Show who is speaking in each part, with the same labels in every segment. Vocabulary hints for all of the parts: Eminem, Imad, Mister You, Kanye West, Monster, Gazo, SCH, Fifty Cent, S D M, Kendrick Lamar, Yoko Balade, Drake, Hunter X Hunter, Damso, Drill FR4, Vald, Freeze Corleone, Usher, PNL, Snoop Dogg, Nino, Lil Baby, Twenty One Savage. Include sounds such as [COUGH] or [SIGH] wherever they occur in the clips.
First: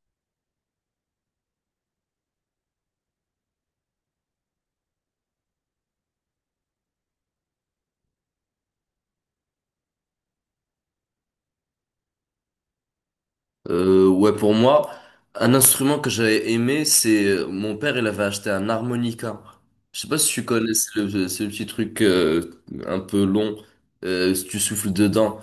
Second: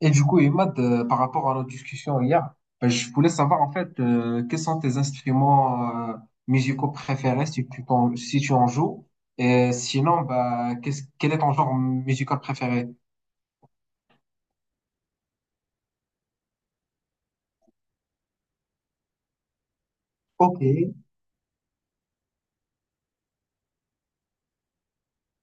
Speaker 1: Et du coup, Imad, par rapport à notre discussion hier, ben, je voulais savoir en fait quels sont tes instruments musicaux préférés si tu en joues. Et sinon, bah, quel est ton genre musical préféré?
Speaker 2: Ouais, pour moi, un instrument que j'avais aimé, c'est mon père, il avait acheté un harmonica. Je sais pas si tu
Speaker 1: Ok.
Speaker 2: connais, c'est le petit truc un peu long, si tu souffles dedans.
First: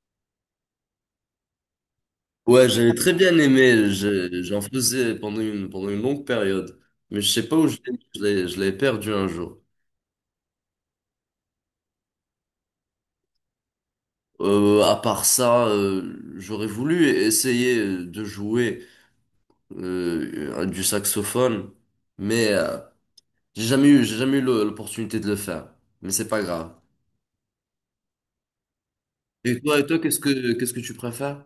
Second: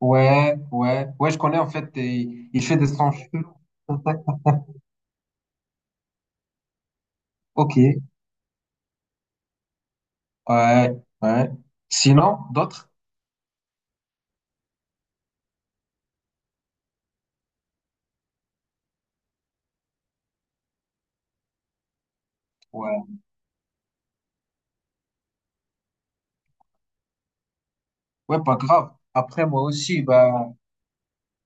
Speaker 1: Ouais, ouais, ouais, je connais en fait, il
Speaker 2: Ouais,
Speaker 1: fait des
Speaker 2: j'avais
Speaker 1: sons
Speaker 2: très bien
Speaker 1: chelous.
Speaker 2: aimé, j'en faisais pendant une longue période. Mais je sais pas où
Speaker 1: Ok,
Speaker 2: je l'ai perdu un jour.
Speaker 1: ouais, ouais. Sinon, d'autres?
Speaker 2: À part ça, j'aurais voulu essayer de jouer du saxophone, mais... euh,
Speaker 1: Ouais,
Speaker 2: J'ai jamais eu, j'ai jamais eu l'opportunité de le faire, mais c'est pas grave.
Speaker 1: ouais, pas grave. Après,
Speaker 2: Et
Speaker 1: moi
Speaker 2: toi, et toi,
Speaker 1: aussi,
Speaker 2: qu'est-ce
Speaker 1: bah.
Speaker 2: que qu'est-ce que tu préfères?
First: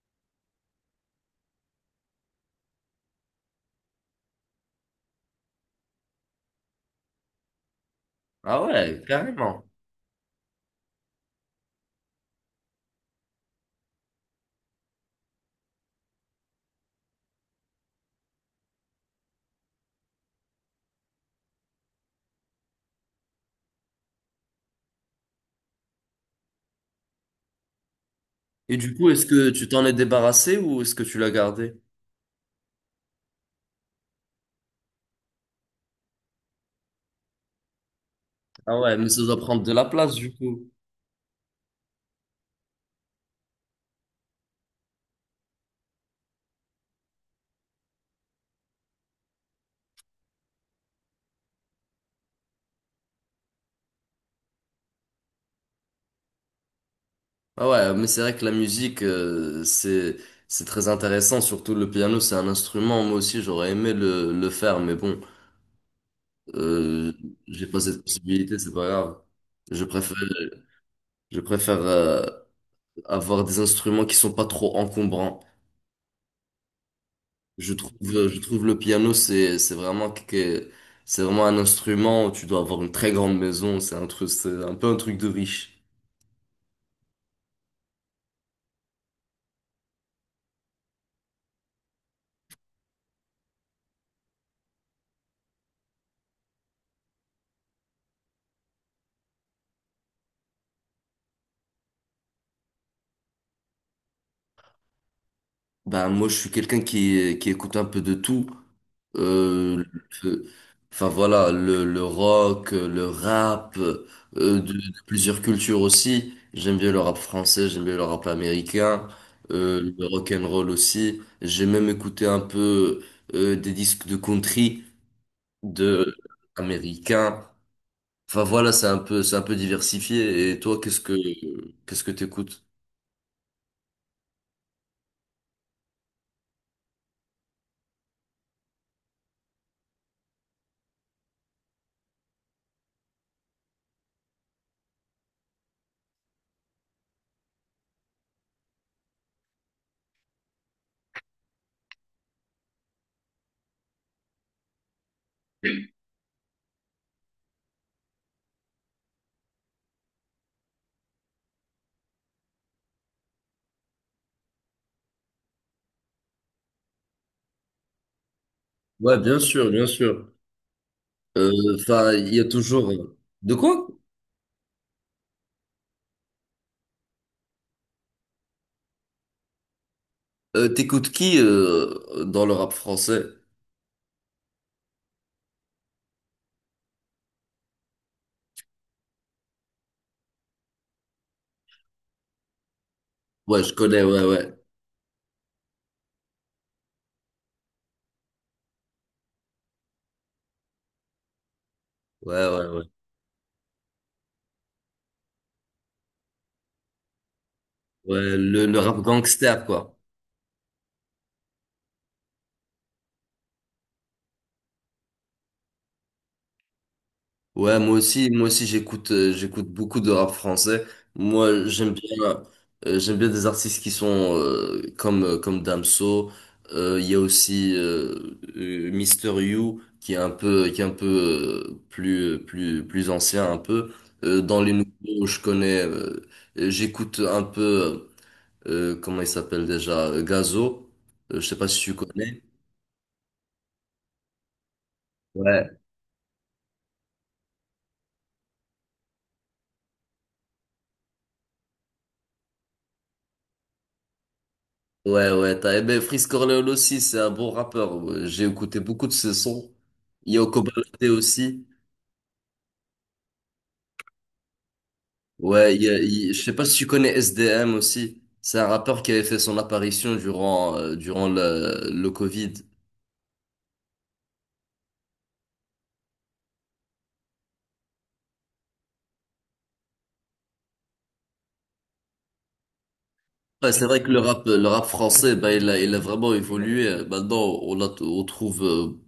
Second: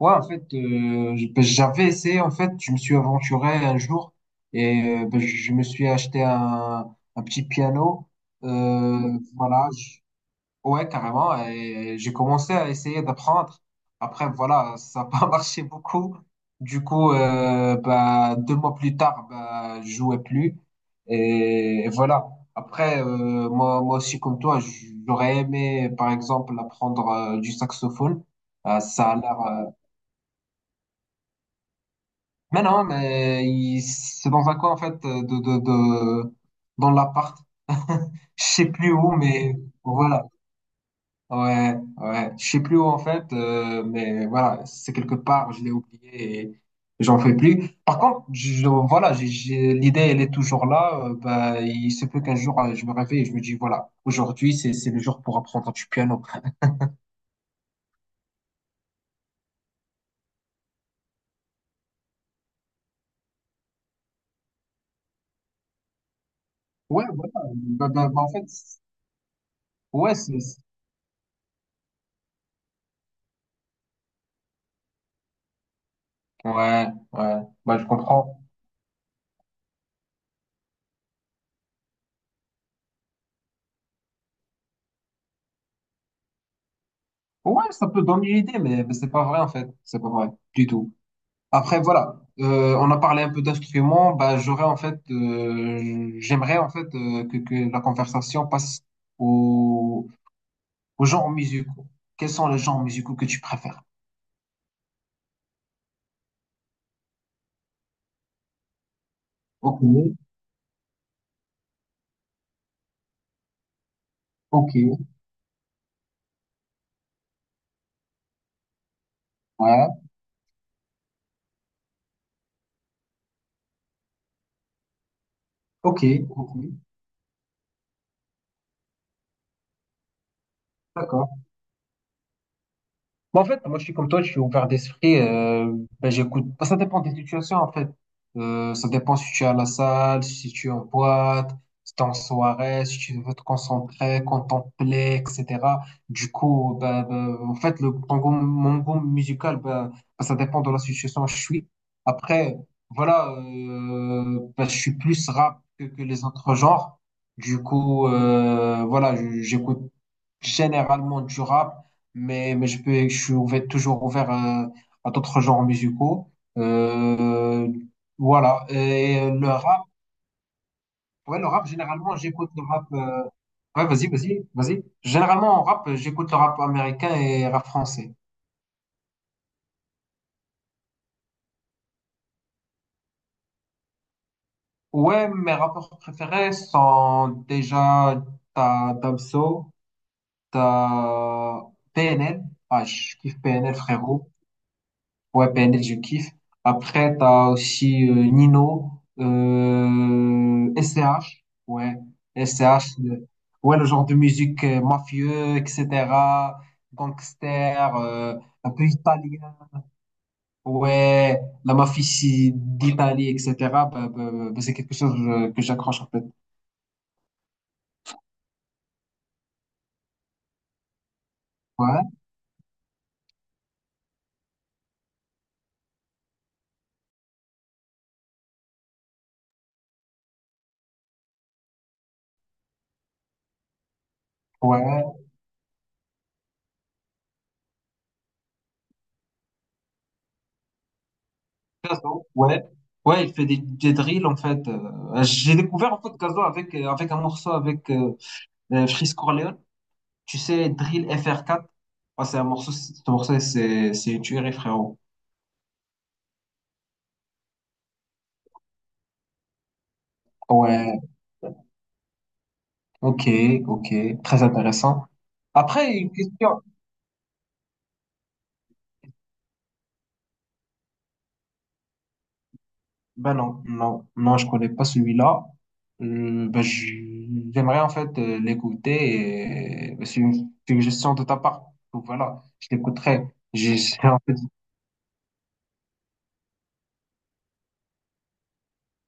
Speaker 1: Ouais, en fait, ben, j'avais essayé, en fait, je me suis aventuré un jour et ben, je me suis acheté un petit piano.
Speaker 2: Ah ouais,
Speaker 1: Euh,
Speaker 2: carrément.
Speaker 1: voilà, ouais, carrément, et j'ai commencé à essayer d'apprendre. Après, voilà, ça n'a pas [LAUGHS] marché beaucoup. Du coup, ben, 2 mois plus tard, ben, je jouais plus. Et voilà. Après, moi, moi aussi, comme toi, j'aurais aimé, par exemple, apprendre du saxophone.
Speaker 2: Et
Speaker 1: Euh,
Speaker 2: du coup,
Speaker 1: ça a
Speaker 2: est-ce
Speaker 1: l'air
Speaker 2: que
Speaker 1: euh,
Speaker 2: tu t'en es débarrassé ou est-ce que tu l'as gardé?
Speaker 1: Mais non, mais c'est dans un coin, en fait, de, dans l'appart. [LAUGHS] Je sais
Speaker 2: Ah
Speaker 1: plus
Speaker 2: ouais, mais
Speaker 1: où,
Speaker 2: ça doit
Speaker 1: mais
Speaker 2: prendre de la place
Speaker 1: voilà.
Speaker 2: du coup.
Speaker 1: Ouais, ouais. Je sais plus où, en fait, mais voilà, c'est quelque part, je l'ai oublié et j'en fais plus. Par contre, voilà, l'idée, elle est toujours là. Bah, il se peut qu'un jour, je me réveille et je me dis, voilà, aujourd'hui, c'est le jour pour apprendre du piano.
Speaker 2: Ah ouais, mais c'est vrai que la musique, c'est très intéressant. Surtout le piano, c'est un instrument. Moi aussi, j'aurais aimé le faire, mais bon,
Speaker 1: Ouais,
Speaker 2: euh,
Speaker 1: voilà.
Speaker 2: j'ai pas
Speaker 1: Bah,
Speaker 2: cette
Speaker 1: bah, bah, en fait,
Speaker 2: possibilité, c'est pas grave. Je
Speaker 1: ouais,
Speaker 2: préfère je préfère avoir des instruments qui sont pas trop encombrants.
Speaker 1: ouais, ouais.
Speaker 2: Je
Speaker 1: Bah, je
Speaker 2: trouve, euh, je
Speaker 1: comprends.
Speaker 2: trouve le piano, c'est vraiment c'est vraiment un instrument où tu dois avoir une très grande maison. C'est un truc, c'est un peu un truc de riche.
Speaker 1: Ouais, ça peut donner une idée, mais c'est pas vrai en fait. C'est pas vrai du tout. Après, voilà, on a parlé un peu d'instruments. Bah, j'aimerais en fait que la conversation passe au, aux genres musicaux. Quels sont les genres musicaux que tu préfères?
Speaker 2: Bah, moi, je suis quelqu'un qui écoute un peu de tout.
Speaker 1: Ok,
Speaker 2: Euh, le- enfin, voilà, le rock, le rap,
Speaker 1: ok,
Speaker 2: de plusieurs cultures aussi. J'aime bien le rap français, j'aime bien le rap américain,
Speaker 1: ouais,
Speaker 2: le rock and roll aussi. J'ai même écouté un peu, des disques de country,
Speaker 1: ok,
Speaker 2: de
Speaker 1: ok,
Speaker 2: américains. Enfin voilà, c'est un peu diversifié. Et toi,
Speaker 1: d'accord.
Speaker 2: qu'est-ce que t'écoutes?
Speaker 1: Bon, en fait, moi, je suis comme toi, je suis ouvert d'esprit. Ben, j'écoute. Bah, ça dépend des situations, en fait. Ça dépend si tu es à la salle, si tu es en boîte, si tu es en soirée, si tu veux te concentrer, contempler, etc. Du coup, ben, en fait, mon goût musical, ben, ça dépend de la situation où je suis. Après, voilà, ben, je suis plus rap que les autres genres. Du coup, voilà, j'écoute généralement du rap mais je suis toujours ouvert à d'autres genres musicaux. Euh, voilà.
Speaker 2: Ouais,
Speaker 1: Et
Speaker 2: bien
Speaker 1: le
Speaker 2: sûr, bien
Speaker 1: rap,
Speaker 2: sûr.
Speaker 1: ouais, le
Speaker 2: Euh,
Speaker 1: rap,
Speaker 2: Enfin,
Speaker 1: généralement,
Speaker 2: il y a
Speaker 1: j'écoute le rap.
Speaker 2: toujours. De quoi?
Speaker 1: Ouais, vas-y, vas-y, vas-y. Généralement, en rap, j'écoute le rap américain et rap français.
Speaker 2: T'écoutes qui dans le rap français?
Speaker 1: Ouais, mes rappeurs préférés sont déjà t'as Damso, t'as PNL. Ah, je kiffe
Speaker 2: Ouais, je
Speaker 1: PNL,
Speaker 2: connais. Ouais,
Speaker 1: frérot.
Speaker 2: ouais,
Speaker 1: Ouais, PNL, je kiffe. Après, t'as aussi Nino, SCH, ouais,
Speaker 2: ouais, ouais, ouais.
Speaker 1: SCH, ouais, le genre de musique mafieux, etc., gangster,
Speaker 2: Ouais,
Speaker 1: un
Speaker 2: le
Speaker 1: peu
Speaker 2: rap
Speaker 1: italien,
Speaker 2: gangster, quoi.
Speaker 1: ouais, la mafia ici d'Italie, etc., bah, bah, bah, bah, c'est quelque chose que j'accroche, en fait.
Speaker 2: Moi aussi j'écoute beaucoup de rap français. Moi,
Speaker 1: Ouais,
Speaker 2: j'aime bien des artistes qui sont comme Damso. Il y a aussi Mister You qui est un peu plus plus ancien un peu. Dans les
Speaker 1: ouais,
Speaker 2: nouveaux, je connais j'écoute un peu, comment il s'appelle déjà, Gazo. Je sais pas si tu
Speaker 1: Gazo,
Speaker 2: connais.
Speaker 1: ouais. Ouais, il fait des drills en fait. J'ai
Speaker 2: Ouais.
Speaker 1: découvert en fait Gazo avec un morceau avec Freeze Corleone. Tu sais, Drill FR4, ah, c'est un morceau, ce morceau, c'est une tuerie, frérot.
Speaker 2: Ouais, ouais, t'as aimé Freeze Corleone aussi, c'est un bon rappeur. Ouais, j'ai écouté beaucoup de ses sons. Yoko
Speaker 1: Ouais,
Speaker 2: Balade aussi.
Speaker 1: ok, ok, très intéressant.
Speaker 2: Ouais, il y
Speaker 1: Après,
Speaker 2: a-
Speaker 1: une
Speaker 2: il- Je sais
Speaker 1: question.
Speaker 2: pas si tu connais SDM aussi. C'est un rappeur qui avait fait son apparition durant le Covid.
Speaker 1: Ben non, non, non, je connais pas celui-là. Ben, j'aimerais en fait l'écouter et ben, c'est une suggestion de ta part. Donc voilà, je l'écouterai.
Speaker 2: Ouais,
Speaker 1: J'ai-
Speaker 2: c'est
Speaker 1: j'ai-
Speaker 2: vrai que
Speaker 1: en fait-
Speaker 2: le rap français, bah, il a vraiment évolué. Maintenant, on trouve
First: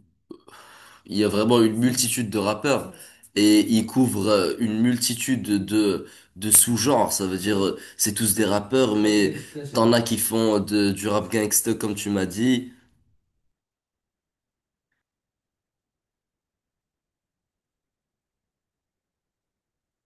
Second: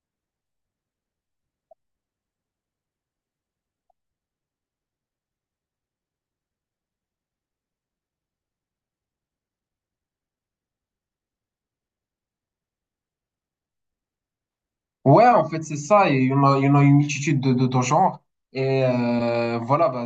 Speaker 2: il y a vraiment une multitude de rappeurs et ils couvrent une multitude de sous-genres. Ça veut dire c'est tous des rappeurs, mais t'en as qui font du rap gangsta comme tu m'as dit.
Speaker 1: Ouais, en fait, c'est ça. Il y en a une multitude de genres. Et voilà, bah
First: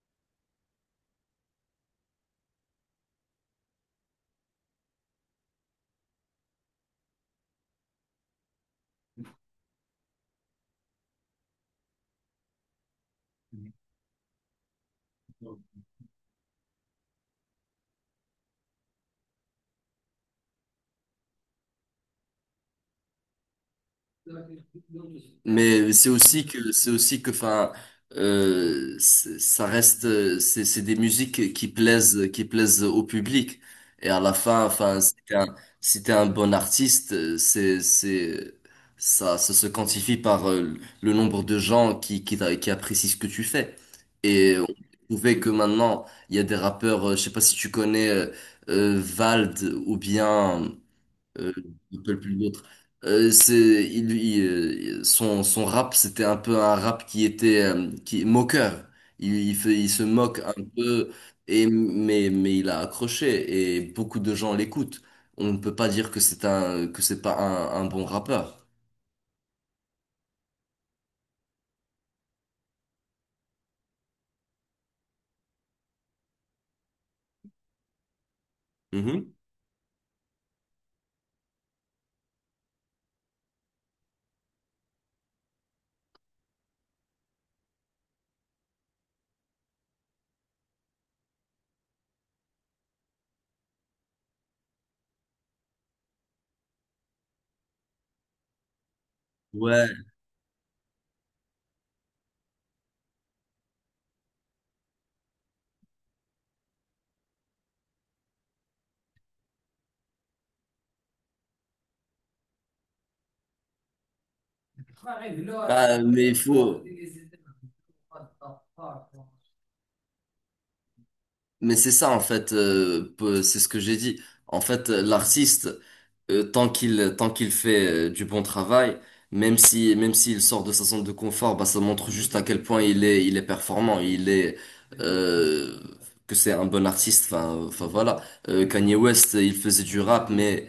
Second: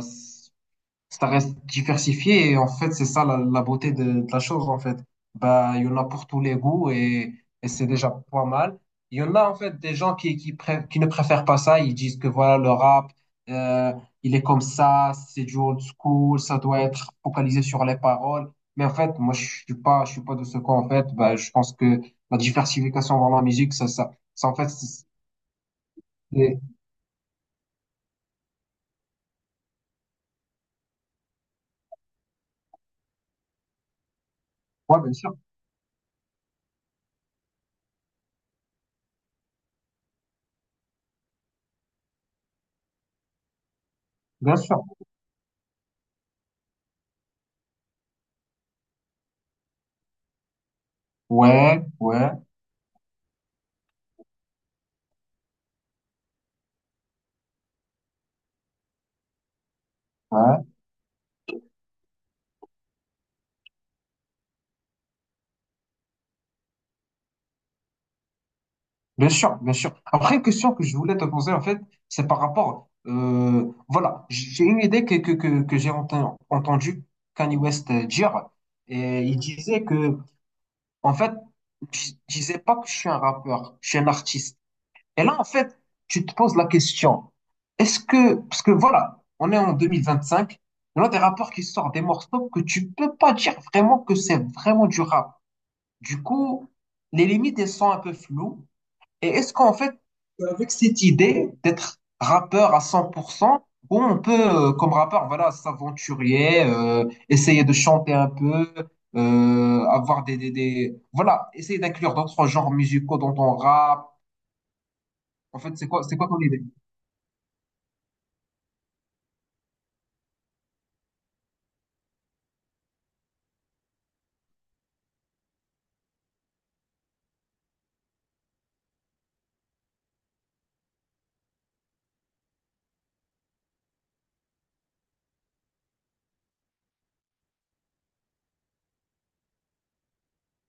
Speaker 1: ça reste diversifié et en fait c'est ça la beauté de la chose en fait, bah il y en a pour tous les goûts. Et c'est déjà pas mal. Il y en a en fait des gens qui ne préfèrent pas ça. Ils disent que voilà, le rap euh, il est comme ça, c'est du old school, ça doit être focalisé sur les paroles. Mais en fait, moi, je suis pas de ce camp, en fait. Bah, je pense que la diversification dans la musique, ça, en fait, c'est
Speaker 2: Mais c'est aussi
Speaker 1: c'est-
Speaker 2: que c'est aussi que enfin ça reste c'est des musiques qui plaisent au public et à la fin, enfin,
Speaker 1: Ouais, bien sûr,
Speaker 2: si t'es un bon artiste, c'est ça se quantifie par le nombre de gens qui apprécient ce que tu fais.
Speaker 1: bien
Speaker 2: Et on
Speaker 1: sûr,
Speaker 2: trouvait que maintenant il y a des rappeurs, je sais pas si tu connais, Vald ou bien, euh,
Speaker 1: ouais,
Speaker 2: je me rappelle
Speaker 1: ouais,
Speaker 2: plus l'autre. C'est, il, son, Son rap, c'était un peu un rap qui était moqueur. Il se moque un
Speaker 1: ouais.
Speaker 2: peu, mais il a accroché et beaucoup de gens l'écoutent. On ne peut pas dire que c'est pas un bon rappeur.
Speaker 1: Bien sûr, bien sûr. Après, une question que je voulais te poser, en fait, c'est par rapport, voilà, j'ai une idée que j'ai entendu Kanye West dire, et
Speaker 2: Mhm.
Speaker 1: il disait que, en fait, je disais pas que je suis un rappeur, je suis un artiste. Et là, en fait, tu te poses la question, parce que voilà, on est en 2025, il y a des rappeurs qui sortent des morceaux que tu peux pas dire vraiment que c'est vraiment du rap. Du coup, les limites, elles sont un peu floues. Et est-ce qu'en
Speaker 2: Ouais.
Speaker 1: fait, avec cette idée d'être rappeur à 100%, où on peut, comme rappeur, voilà, s'aventurer, essayer de chanter un peu, avoir des- voilà, essayer d'inclure d'autres genres musicaux dans ton rap. En fait, c'est
Speaker 2: Ah,
Speaker 1: quoi,
Speaker 2: mais il
Speaker 1: ton idée?
Speaker 2: faut. Mais c'est ça en fait, c'est ce que j'ai dit. En fait, l'artiste, tant qu'il fait du bon travail, même si même s'il sort de sa zone de confort, bah ça montre juste à quel point il est performant, il est euh, que c'est un bon artiste. Enfin, enfin voilà. Kanye West, il faisait du rap, mais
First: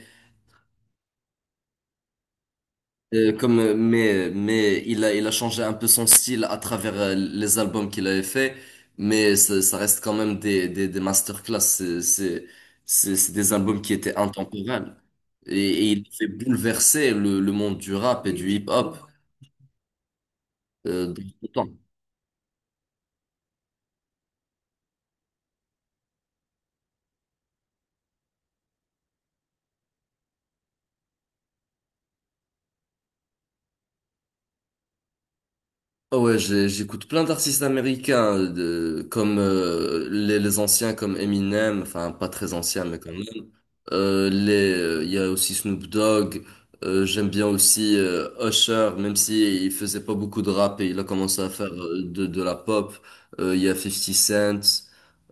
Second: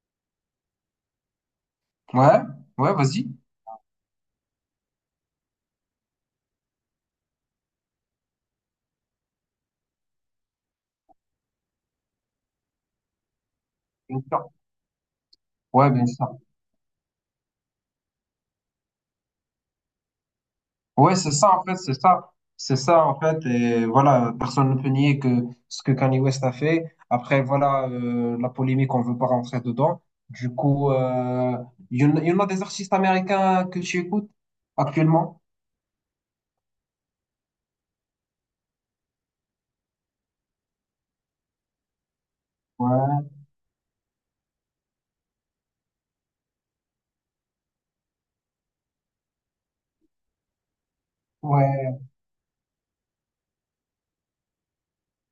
Speaker 1: Ouais, ouais, vas-y.
Speaker 2: Euh, comme, euh, mais, mais il a changé un peu son style à travers les albums qu'il avait fait, mais ça reste quand même des masterclass. C'est des albums qui étaient
Speaker 1: Bien sûr.
Speaker 2: intemporels.
Speaker 1: Ouais,
Speaker 2: Et
Speaker 1: bien
Speaker 2: il fait
Speaker 1: sûr.
Speaker 2: bouleverser le monde du rap et du hip-hop
Speaker 1: Ouais,
Speaker 2: dans
Speaker 1: c'est
Speaker 2: le
Speaker 1: ça, en
Speaker 2: temps.
Speaker 1: fait, c'est ça. C'est ça, en fait. Et voilà, personne ne peut nier que ce que Kanye West a fait. Après, voilà, la polémique, on veut pas rentrer dedans. Du coup, il y en a des artistes américains que tu écoutes actuellement?
Speaker 2: Ah ouais, j'écoute plein d'artistes américains, comme les anciens comme Eminem, enfin pas très anciens mais quand même.
Speaker 1: Ouais,
Speaker 2: Il y a aussi Snoop Dogg. J'aime bien aussi Usher, même si il faisait pas beaucoup de rap et il a commencé à faire
Speaker 1: ouais,
Speaker 2: de la pop. Il y a 50 Cent.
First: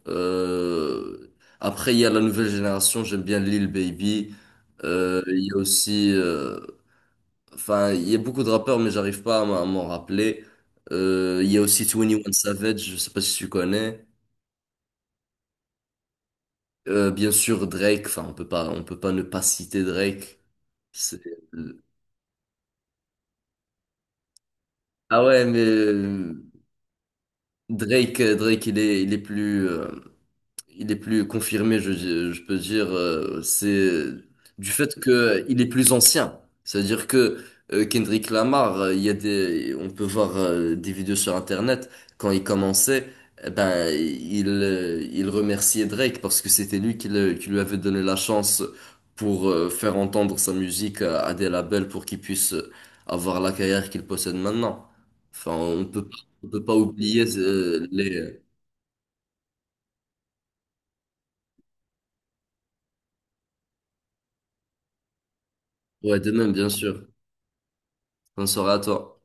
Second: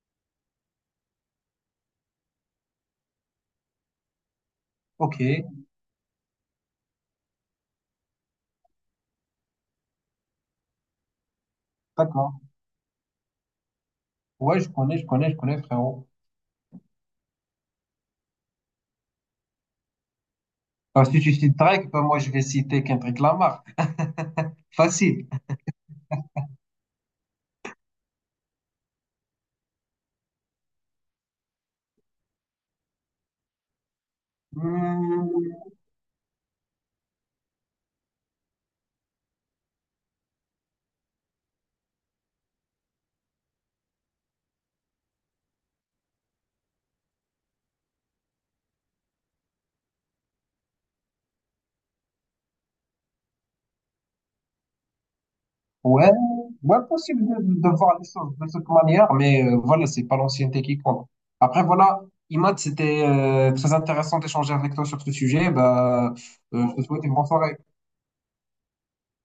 Speaker 2: Euh, Après, il y a la nouvelle génération. J'aime bien Lil Baby.
Speaker 1: ok,
Speaker 2: Il y a aussi, enfin, il y a beaucoup de rappeurs, mais j'arrive pas à m'en rappeler. Il y a aussi Twenty One
Speaker 1: d'accord.
Speaker 2: Savage. Je sais pas si tu connais.
Speaker 1: Ouais, je connais, je connais, je connais, frérot.
Speaker 2: Bien sûr, Drake. Enfin, on peut pas ne pas citer Drake.
Speaker 1: Parce que
Speaker 2: C'est
Speaker 1: tu cites Drake, ben moi, je vais citer Kendrick Lamar.
Speaker 2: Ah
Speaker 1: Facile.
Speaker 2: ouais, mais Drake, Drake, il est plus confirmé, je peux dire, c'est du fait que
Speaker 1: Hmm,
Speaker 2: il est plus ancien. C'est-à-dire que Kendrick Lamar, il y a des, on peut voir des vidéos sur Internet quand il commençait, eh ben il remerciait Drake parce que c'était lui qui lui avait donné la chance pour faire entendre sa musique à des labels pour qu'il puisse avoir la carrière qu'il possède maintenant. Enfin,
Speaker 1: ouais,
Speaker 2: on peut pas
Speaker 1: ouais,
Speaker 2: oublier
Speaker 1: possible de voir les choses
Speaker 2: les
Speaker 1: de cette manière, mais voilà, c'est pas l'ancienneté qui compte. Après, voilà, Imad, c'était très intéressant d'échanger avec toi sur ce sujet. Bah,
Speaker 2: ouais, de même, bien
Speaker 1: je te souhaite
Speaker 2: sûr.
Speaker 1: une bonne soirée.
Speaker 2: Bonne soirée à toi.